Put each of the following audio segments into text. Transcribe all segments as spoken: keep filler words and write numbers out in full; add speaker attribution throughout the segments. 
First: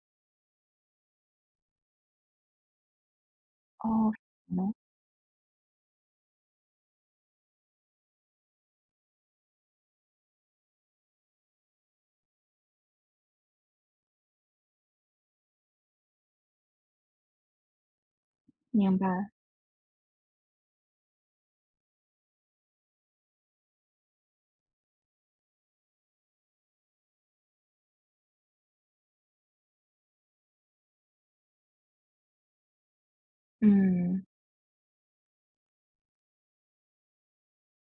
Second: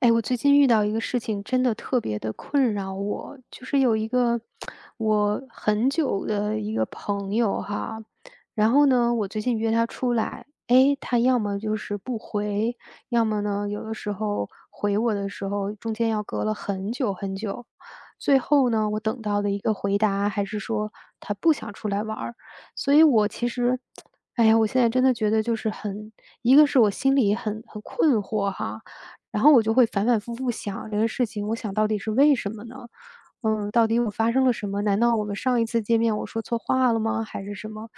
Speaker 1: 哎，我最近遇到一个事情，真的特别的困扰我。就是有一
Speaker 2: 哦，
Speaker 1: 个
Speaker 2: 能
Speaker 1: 我很久的一个朋友哈。然后呢，我最近约他出来，哎，他要么就是不回，要么呢，有的时候回我的时候，中间要隔了很久很久。最后呢，
Speaker 2: 明
Speaker 1: 我等
Speaker 2: 白，
Speaker 1: 到的一个回答还是说他不想出来玩儿。所以我其实，哎呀，我现在真的觉得就是很一个是我心里很很困惑哈。然后我就会反反复复想这个事情，我想到底是为什么呢？嗯，到底我
Speaker 2: 嗯，
Speaker 1: 发生了什么？难道我们上一次见面我说错话了吗？还是什么？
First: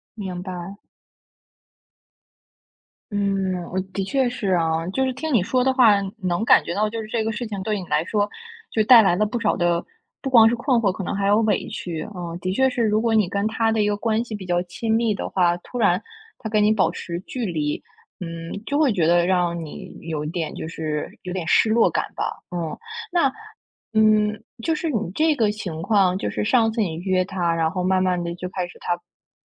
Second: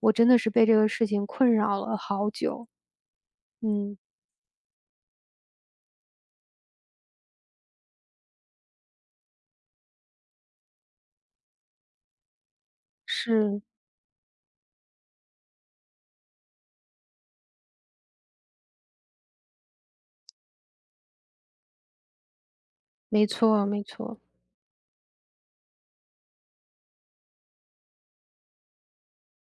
Speaker 1: 我真的
Speaker 2: 明
Speaker 1: 是被这
Speaker 2: 白。
Speaker 1: 个事情困扰了好久。
Speaker 2: 嗯，我
Speaker 1: 嗯，
Speaker 2: 的确是啊，就是听你说的话，能感觉到就是这个事情对你来说，就带来了不少的，不光是困惑，可能还有委屈。嗯，的确是，如果你跟
Speaker 1: 是，
Speaker 2: 他的一个关系比较亲密的话，突然他跟你保持距离，嗯，就会觉得让你有点就是有点失落感吧。嗯，
Speaker 1: 没
Speaker 2: 那
Speaker 1: 错没错。
Speaker 2: 嗯，就是你这个情况，就是上次你约他，然后慢慢的就开始他，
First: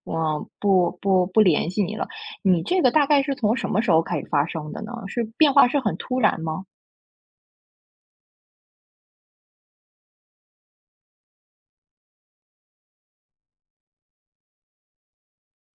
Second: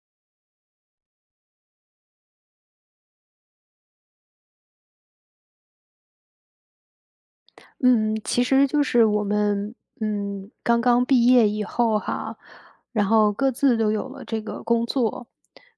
Speaker 2: 嗯，不不不联系你了。你这个大概是从什么时候开始发生的呢？是变化是很突然吗？
Speaker 1: 嗯，其实就是我们，嗯，刚刚毕业以后哈，然后各自都有了这个工作。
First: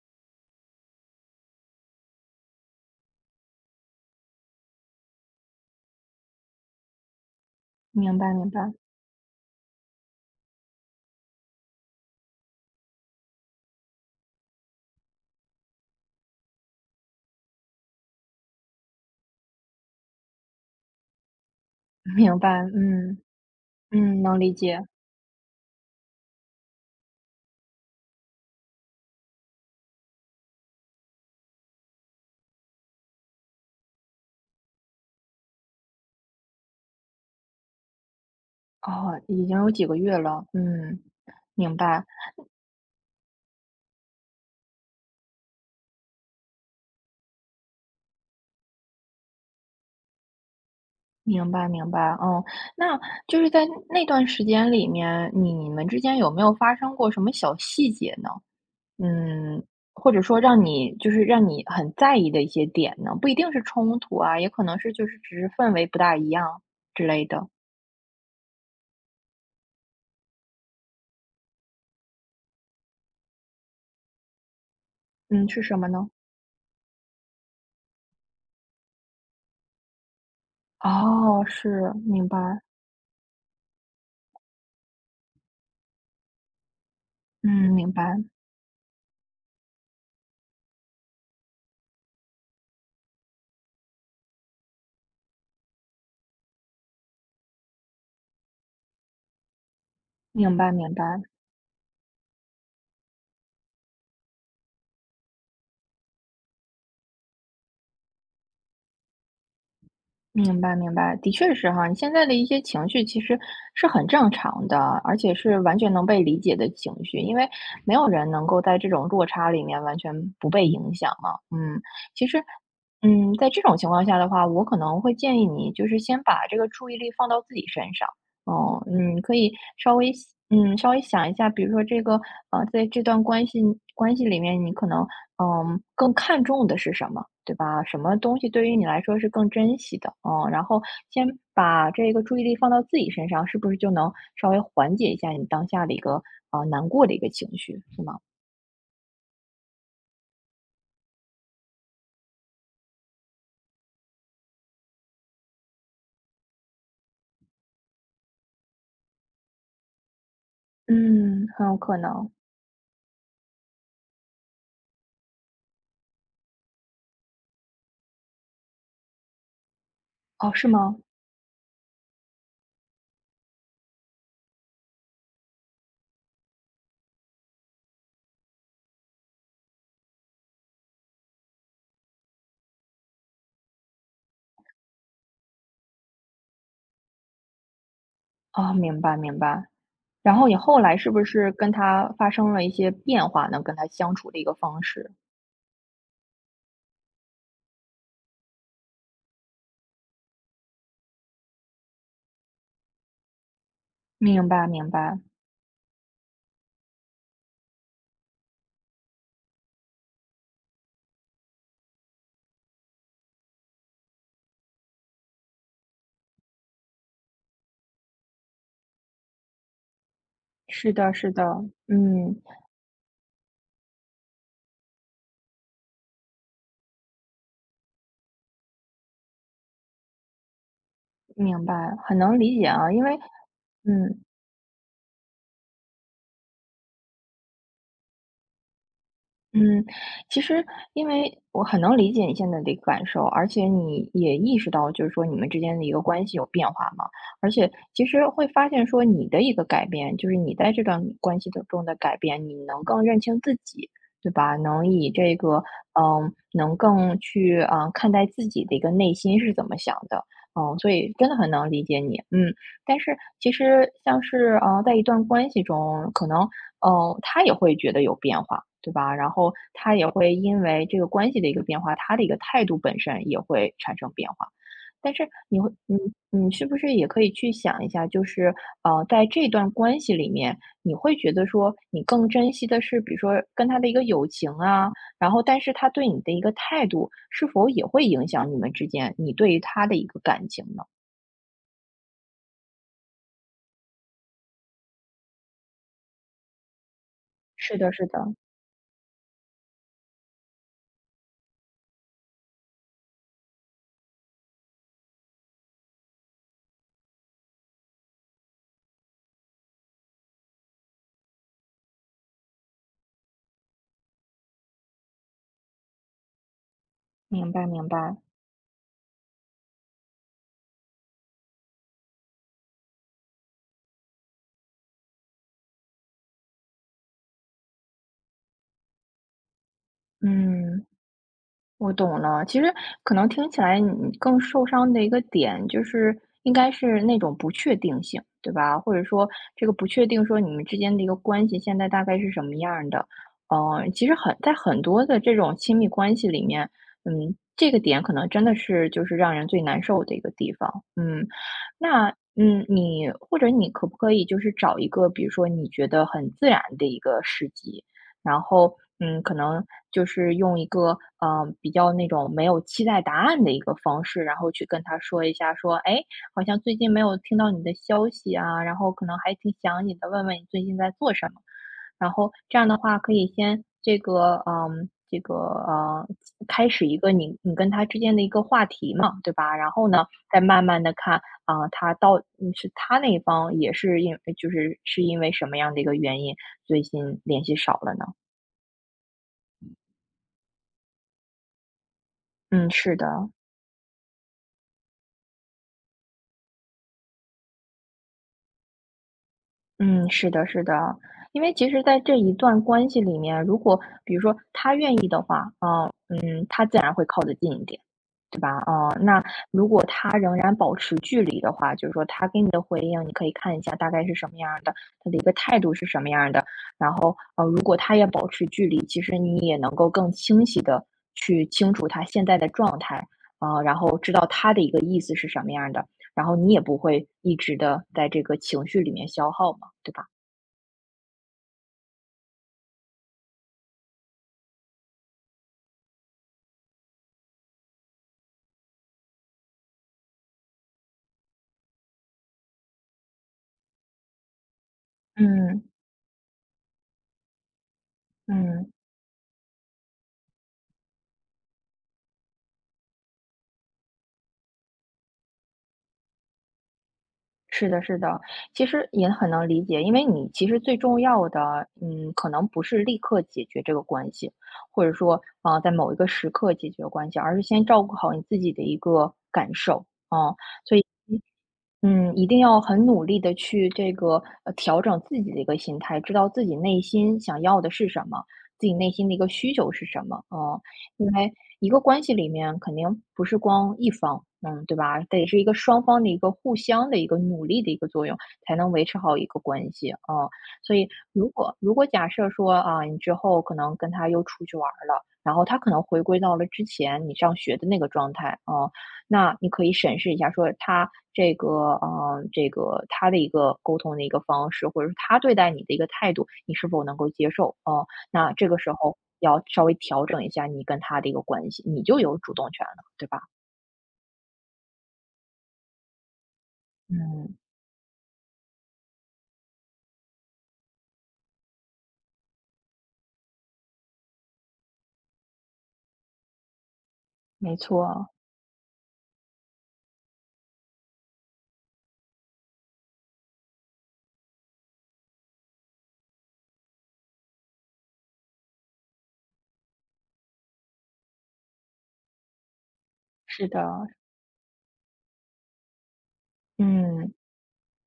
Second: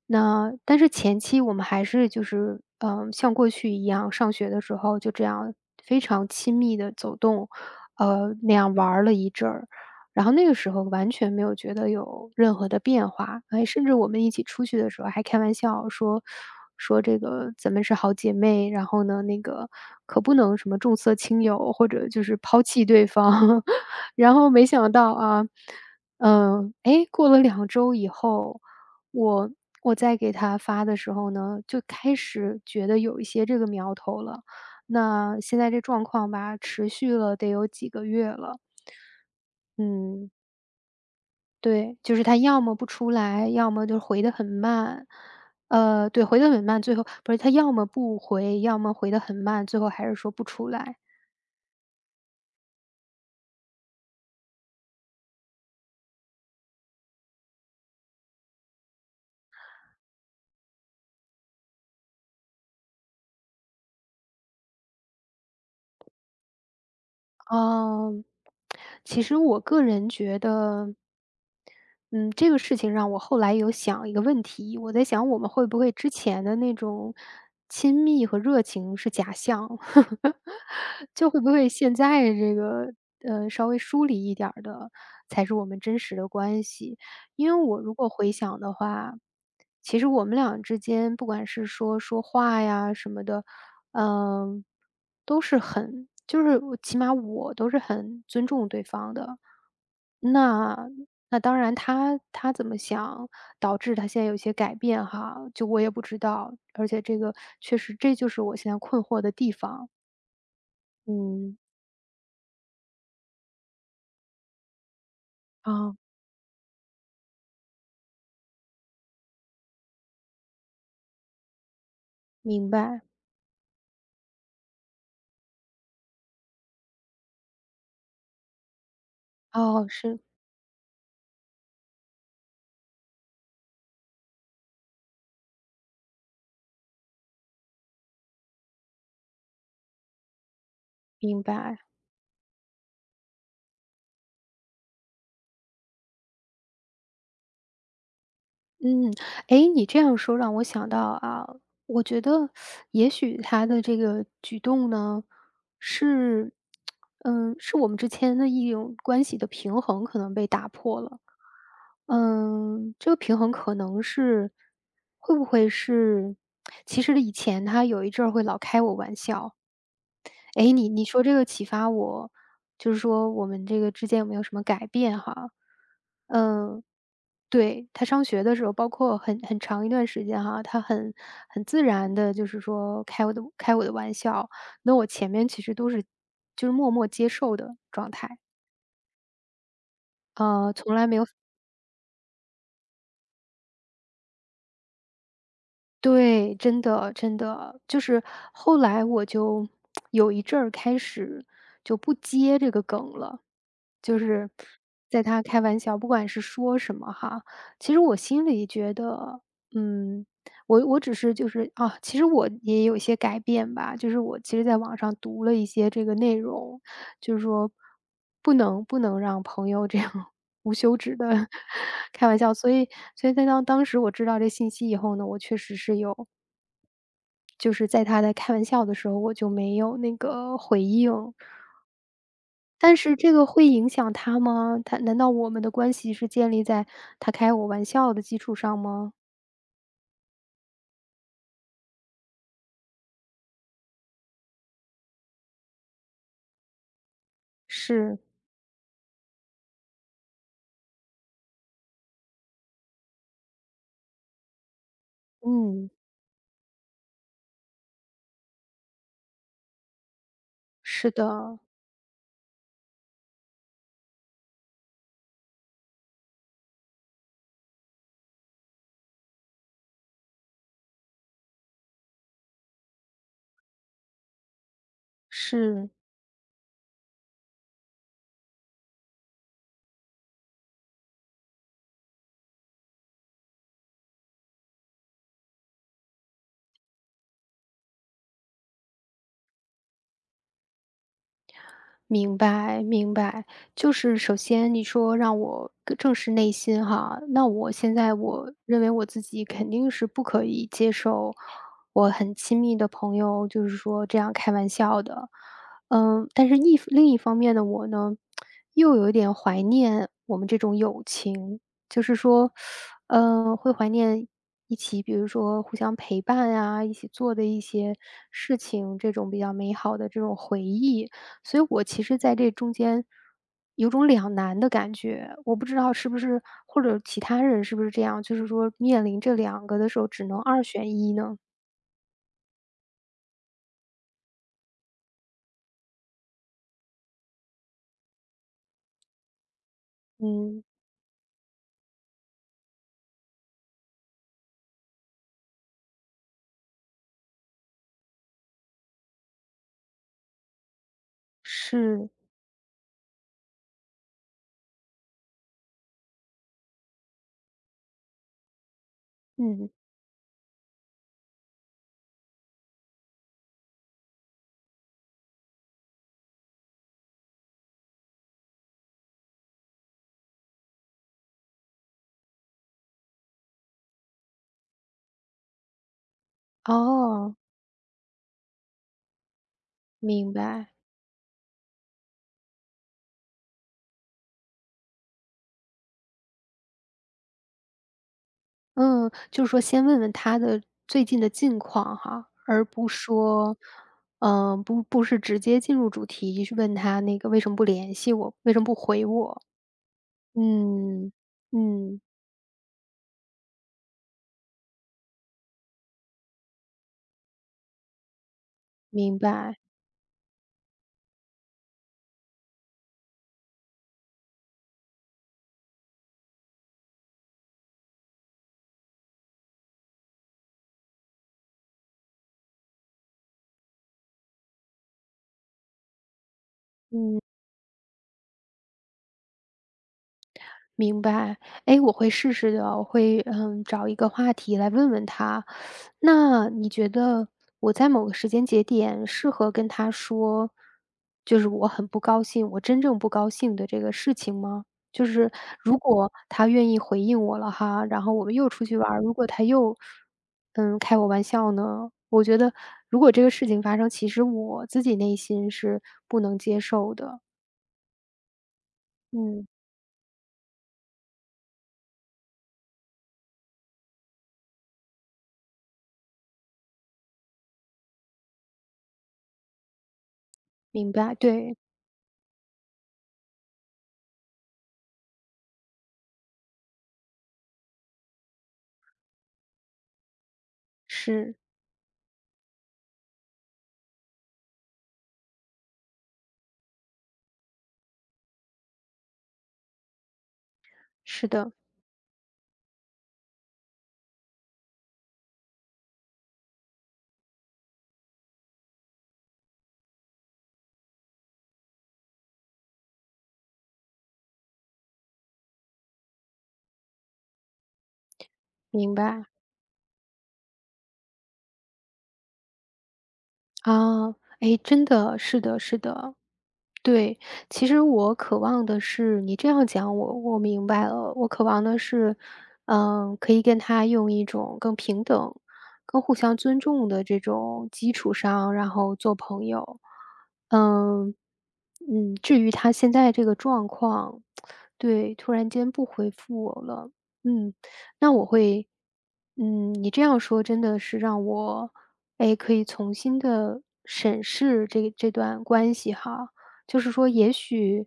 Speaker 1: 那但是前期我们还是就是，嗯，呃像过去一样，上学的时候就这样非常亲密的走动，
Speaker 2: 明白
Speaker 1: 呃，
Speaker 2: 明
Speaker 1: 那
Speaker 2: 白，
Speaker 1: 样玩儿了一阵儿。然后那个时候完全没有觉得有任何的变化，哎，甚至我们一起出去的时候还开玩笑说说这个咱们是好姐妹，然后呢，那个可不能什么重色轻友，或者 就是
Speaker 2: 明白，
Speaker 1: 抛弃对
Speaker 2: 嗯，
Speaker 1: 方。
Speaker 2: 嗯，
Speaker 1: 然
Speaker 2: 能
Speaker 1: 后
Speaker 2: 理
Speaker 1: 没
Speaker 2: 解。
Speaker 1: 想到啊，嗯，哎，过了两周以后，我我再给他发的时候呢，就开始觉得有一些这个苗头了。那现在这状况吧，持续了得有几个月了。
Speaker 2: 哦，已经有几个月
Speaker 1: 嗯。
Speaker 2: 了，嗯，明
Speaker 1: 对，
Speaker 2: 白
Speaker 1: 就是他要么不出来，要么就回得很慢。呃，对，回得很慢，最后不是他要么不回，要么回得很慢，最后还是说不出来。
Speaker 2: 明白明白，嗯，那就是在那段时间里面，你们之间有没有发生过什么小细节呢？嗯，或者说让你就是让你很在意的一些点呢？不一定是冲突啊，也可能是就是只是氛围不大一样之类的。
Speaker 1: 哦。其实我个人觉得，嗯，这个事情让我后来有想一个问题，我在想我
Speaker 2: 嗯，
Speaker 1: 们
Speaker 2: 是
Speaker 1: 会
Speaker 2: 什
Speaker 1: 不
Speaker 2: 么
Speaker 1: 会之
Speaker 2: 呢？
Speaker 1: 前的那种亲密和热情是假象，就会
Speaker 2: 哦，
Speaker 1: 不会
Speaker 2: 是，
Speaker 1: 现
Speaker 2: 明
Speaker 1: 在
Speaker 2: 白。
Speaker 1: 这个呃稍微疏离一点儿的才是我们真实的关系？因为
Speaker 2: 嗯，
Speaker 1: 我
Speaker 2: 明
Speaker 1: 如
Speaker 2: 白，
Speaker 1: 果回想的话。其实我们俩之间，不管是说说话呀什么的，嗯，都是很就是我起码我都是很尊重对方的。
Speaker 2: 明白。
Speaker 1: 那
Speaker 2: 明白，
Speaker 1: 那当然他他怎么想，导致他现在有些改变哈，就我也不知道。而且这个确实这就是我现在困惑的地方。
Speaker 2: 明白，明白，的确
Speaker 1: 嗯，
Speaker 2: 是哈，你现在的一些情绪其实是很正常的，而且是完全
Speaker 1: 啊，
Speaker 2: 能被理解的情绪，因为没有人能够在这种落差里面完全不被影响嘛。嗯，其实，
Speaker 1: 明白。
Speaker 2: 嗯，在这种情况下的话，我可能会建议你就是先把这个注意力放到自己身上。哦，嗯，可以
Speaker 1: 哦，
Speaker 2: 稍微
Speaker 1: 是，
Speaker 2: 想嗯，稍微想一下，比如说这个，呃，在这段关系关系里面，你可能，嗯，更看重的是什么，对吧？什么东西对于你来说是更珍惜的？嗯，然后先
Speaker 1: 明白。
Speaker 2: 把这个注意力放到自己身上，是不是就能稍微缓解一下你当下的一个，呃，难过的一个情绪，是吗？
Speaker 1: 嗯，诶，你这样说让我想到啊，我觉得也许他的这个举动呢，是，嗯，是我们之间的一种关系的平衡可能被打破了。
Speaker 2: 嗯，很有可能。
Speaker 1: 嗯，这个平衡可能是会不会是其实以前他有一阵儿会老开我玩笑，
Speaker 2: 哦，是
Speaker 1: 诶，你
Speaker 2: 吗？
Speaker 1: 你说这个启发我，就是说我们这个之间有没有什么改变哈？嗯。对，他上学的时候，包括很很长一段时间哈，他很很自然的，就是说开我的开我的玩笑，那我前面其实都是就是默默接受的状态，
Speaker 2: 哦，明白明白。然后你
Speaker 1: 呃，
Speaker 2: 后
Speaker 1: 从
Speaker 2: 来
Speaker 1: 来
Speaker 2: 是
Speaker 1: 没
Speaker 2: 不
Speaker 1: 有
Speaker 2: 是跟他发生了一些变化呢？跟他相处的一个方式？
Speaker 1: 对，真的真的，就是后来我就 有一阵儿开始就不接这个梗了。就
Speaker 2: 明
Speaker 1: 是
Speaker 2: 白明白，
Speaker 1: 在他开玩笑，不管是说什么哈，其实我心里觉得，嗯，我我只是就是啊，其实我也有一些改变吧，就是我其实在网上读了一些这个内容，就是说不能不能让朋友这样 无
Speaker 2: 是
Speaker 1: 休
Speaker 2: 的
Speaker 1: 止的
Speaker 2: 是的。
Speaker 1: 开玩
Speaker 2: 嗯，
Speaker 1: 笑，所以所以在当当时我知道这信息以后呢，我确实是有。就是在他在开玩笑的时候，我就没有那个回应，
Speaker 2: 明白，很能理解啊。
Speaker 1: 但
Speaker 2: 因为
Speaker 1: 是这个会影响
Speaker 2: 嗯，
Speaker 1: 他吗？他难道我们的关系是建立在他开我玩笑的基础上吗？
Speaker 2: 嗯，其实因为我很能理解你现在的一个感受，而且你也意识到，就是说你们之间的一个关系有变化嘛。而且其
Speaker 1: 是，
Speaker 2: 实会发现说你的一个改变，就是你在这段关系的中的改变，你能更认清自己，对吧？能以这个
Speaker 1: 嗯，
Speaker 2: 嗯，能更去嗯、呃看待自己的一个内心是怎么想的。嗯，所
Speaker 1: 是
Speaker 2: 以真的很
Speaker 1: 的，
Speaker 2: 能理解你。嗯，但是其实像是呃，在一段关系中，可能嗯，他也会觉得有变化，对吧？然后他也会因为这个关系的一个变化，他的一个态度本身也会产生变化。但是你会
Speaker 1: 是。
Speaker 2: 嗯，你是不是也可以去想一下，就是呃，在这段关系里面，你会觉得说你更珍惜的是，比如说跟他的一个友情啊，然后但是他对你的一个态度，是否也会影响你们之间你对于他的一个感情呢？
Speaker 1: 明白，明白。就是首先你说让我更正视内心哈，那我
Speaker 2: 是的，
Speaker 1: 现
Speaker 2: 是
Speaker 1: 在
Speaker 2: 的，
Speaker 1: 我认为我自己肯定是不可以接受我很亲密的朋友就是说这样开玩笑的，嗯，但是一另一方面的我呢，又有一点怀念我们这种友情，就是说，嗯会怀念一起，比如说互相陪伴啊，一起做的
Speaker 2: 明
Speaker 1: 一
Speaker 2: 白，明
Speaker 1: 些
Speaker 2: 白，
Speaker 1: 事情，这种比较美好的这种回忆。所以我其实在这中间有种两难的感觉，我不知道是不是或者其他人是不是这样，就是说面临这两个的时候只能二
Speaker 2: 嗯。
Speaker 1: 选一呢？
Speaker 2: 我懂了，其实可能听起来你更受伤的一个点，就是应该是那种不确定性，对吧？或者说这个不确定，说你
Speaker 1: 嗯，
Speaker 2: 们之间的一个关系现在大概是什么样儿的？嗯，其实很在很多的这种亲密关系里面，嗯，这个点可能真的是就是让人最难受的一个地方。嗯，那
Speaker 1: 是，
Speaker 2: 嗯，你或者你可不可以就是找一个，比如说你觉得很自然的一个时机，然后，嗯，可能
Speaker 1: 嗯，
Speaker 2: 就是用一个嗯呃比较那种没有期待答案的一个方式，然后去跟他说一下，说，哎，诶好像最近没有听到你的消息啊，然后可能还挺想你的，问问你最近在做什么。然后这样的话，可以先这个，嗯，这个呃，开始一个
Speaker 1: 哦，
Speaker 2: 你你跟他之间的一个话题嘛，对吧？然后呢，
Speaker 1: 明
Speaker 2: 再慢
Speaker 1: 白。
Speaker 2: 慢的看啊、他到嗯是他那一方也是因就是是因为什么样的一个原因，最近联系少了呢？
Speaker 1: 嗯，就是说先问问他的最近的近况哈，而
Speaker 2: 嗯，
Speaker 1: 不
Speaker 2: 是的，
Speaker 1: 说，嗯，不不是直接进入主题去问他那个为什么不联系我，为什么不回我？
Speaker 2: 嗯，是的，是的。
Speaker 1: 嗯
Speaker 2: 因为其实在
Speaker 1: 嗯，
Speaker 2: 这一段关系里面，如果比如说他愿意的话，啊，嗯，他自然会靠得近一点。对吧？哦，
Speaker 1: 明
Speaker 2: 那
Speaker 1: 白。
Speaker 2: 如果他仍然保持距离的话，就是说他给你的回应，你可以看一下大概是什么样儿的，他的一个态度是什么样儿的。然后，呃，如果他也保持距离，其实你也能够更清晰的去清楚他现在的状态，啊、然后知道他的一个意思是什么样儿的，然后你也不会一直的在这个情绪里面消耗嘛，对吧？
Speaker 1: 明白，哎，我会试试的，我会嗯找一个话题来问问他。那你觉得我在某个时间节点适合跟他说，就是我很不高兴，我真正不高兴的这个事情吗？就是
Speaker 2: 嗯
Speaker 1: 如果他愿意回应我了哈，然后我们又出
Speaker 2: 嗯。
Speaker 1: 去玩儿，如果他又嗯开我玩笑呢，我觉得如果这个事情发生，其实我自己内心是不能接受的。
Speaker 2: 是的，是的，其实也很
Speaker 1: 嗯，
Speaker 2: 能理解，因为你其实最重要的，嗯，可能不是立刻解决这个关系，或者说，啊、在某一个时刻解决关系，而是先照顾好你自己的一个感受，啊、所以。
Speaker 1: 明白，对，
Speaker 2: 嗯，一定要很努力的去这个，呃，调整自己的一个心态，知道自己内心想要的是什么，自己内心的一个需求是什么，嗯。因为
Speaker 1: 是
Speaker 2: 一个关系里面肯定不是光一方，嗯，对吧？得是一个双方的一个互相的一个努力的一个作用，才能维持好一个关系，嗯。所以
Speaker 1: 是
Speaker 2: 如
Speaker 1: 的。
Speaker 2: 果如果假设说，啊，你之后可能跟他又出去玩儿了，然后他可能回归到了之前你上学的那个状态，嗯，那你可以审视一下，说他这个，呃，这个他的一个沟通的一个方式，或者是他对待你的一个态度，你是否能够接受？嗯，那这个时
Speaker 1: 明
Speaker 2: 候
Speaker 1: 白，
Speaker 2: 要稍微调整一下你跟他的一个关系，你就有主动权了，对吧？
Speaker 1: 啊，哎，真的，是的，是的，对，
Speaker 2: 嗯，
Speaker 1: 其实我渴望的是你这样讲我我明白了，我渴望的是，嗯，可以跟他用一种更平等、更互相尊重的这
Speaker 2: 没
Speaker 1: 种基
Speaker 2: 错，
Speaker 1: 础上，然后做朋友。嗯，嗯，至于他现在这个状况，对，突然间不回复我了，嗯，那我会，嗯，你这样说真的是让我，哎，可以重新
Speaker 2: 是的，
Speaker 1: 的审视这这段关系哈。就是说
Speaker 2: 嗯。
Speaker 1: 也许，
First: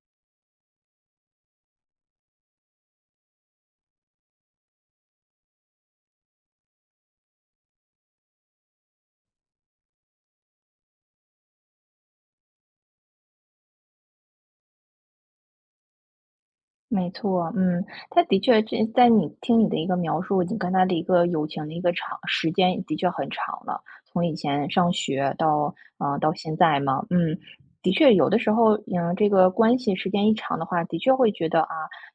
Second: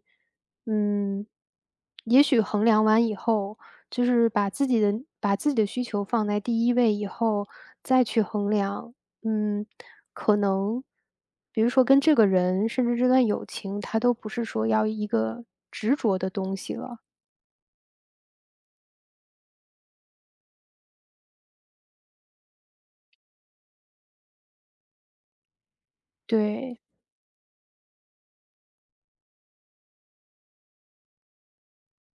Speaker 1: 嗯，也许衡量完以后，就是把自己的把自己的需求放在第一位以后，再去衡量，嗯，可能比如说跟这个人，甚至这段友情，它都不是说要一个执着的东西了。
Speaker 2: 没错，嗯，他的确这在你听你的一个描述，你跟他的一个友情的一个长时间的确很长了，从以前上学到呃，到现
Speaker 1: 对，
Speaker 2: 在嘛，嗯，的确有的时候，嗯，这个关系时间一长的话，的确会觉得啊，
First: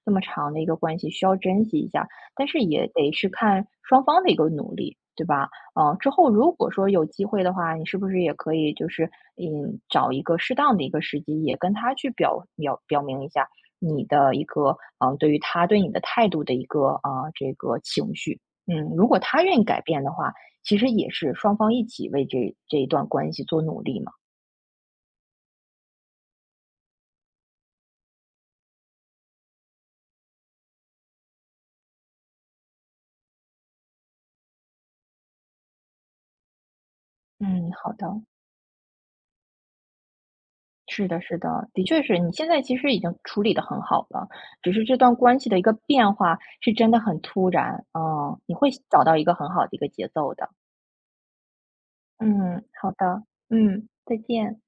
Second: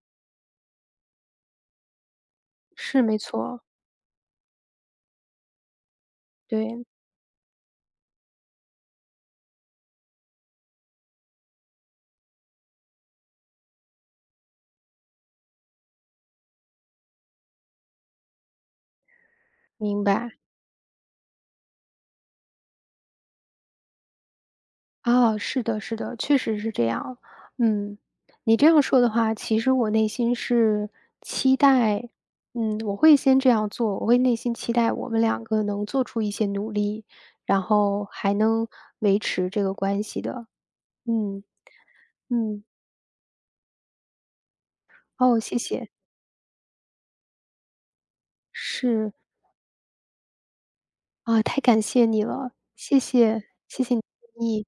Speaker 2: 这么长的一个关系需要珍惜一下，但是也
Speaker 1: 是
Speaker 2: 得
Speaker 1: 没
Speaker 2: 是
Speaker 1: 错，
Speaker 2: 看双方的一个努力，对吧？嗯，呃之后如果
Speaker 1: 对，
Speaker 2: 说有机会的话，你是不是也可以就是嗯，找一个适当的一个时机，也跟他去表表表明一下。你的一个，呃，对于他对你的态度的一个，啊，这个情绪。嗯，如果他愿意改变
Speaker 1: 明
Speaker 2: 的
Speaker 1: 白。
Speaker 2: 话，其实也是双方一起为这这一段关系做努力嘛。
Speaker 1: 哦，是的，是的，确实是这样。嗯，你这样说的话，其实我内心是期待，嗯，我会先这样做，我会内心期待我们两个能做出一些努力，然
Speaker 2: 嗯，好
Speaker 1: 后
Speaker 2: 的，
Speaker 1: 还能维持这个关系的。
Speaker 2: 是的，是
Speaker 1: 嗯
Speaker 2: 的，的确是你现在
Speaker 1: 嗯，
Speaker 2: 其实已经处理的很好了，只是这段关
Speaker 1: 哦，
Speaker 2: 系
Speaker 1: 谢
Speaker 2: 的一个
Speaker 1: 谢，
Speaker 2: 变化是真的很突然，嗯，你会找
Speaker 1: 是
Speaker 2: 到一个很好的一个节奏的。
Speaker 1: 啊，太感谢你了，
Speaker 2: 嗯，好
Speaker 1: 谢
Speaker 2: 的，
Speaker 1: 谢，谢
Speaker 2: 嗯，
Speaker 1: 谢你
Speaker 2: 再
Speaker 1: 的建
Speaker 2: 见。
Speaker 1: 议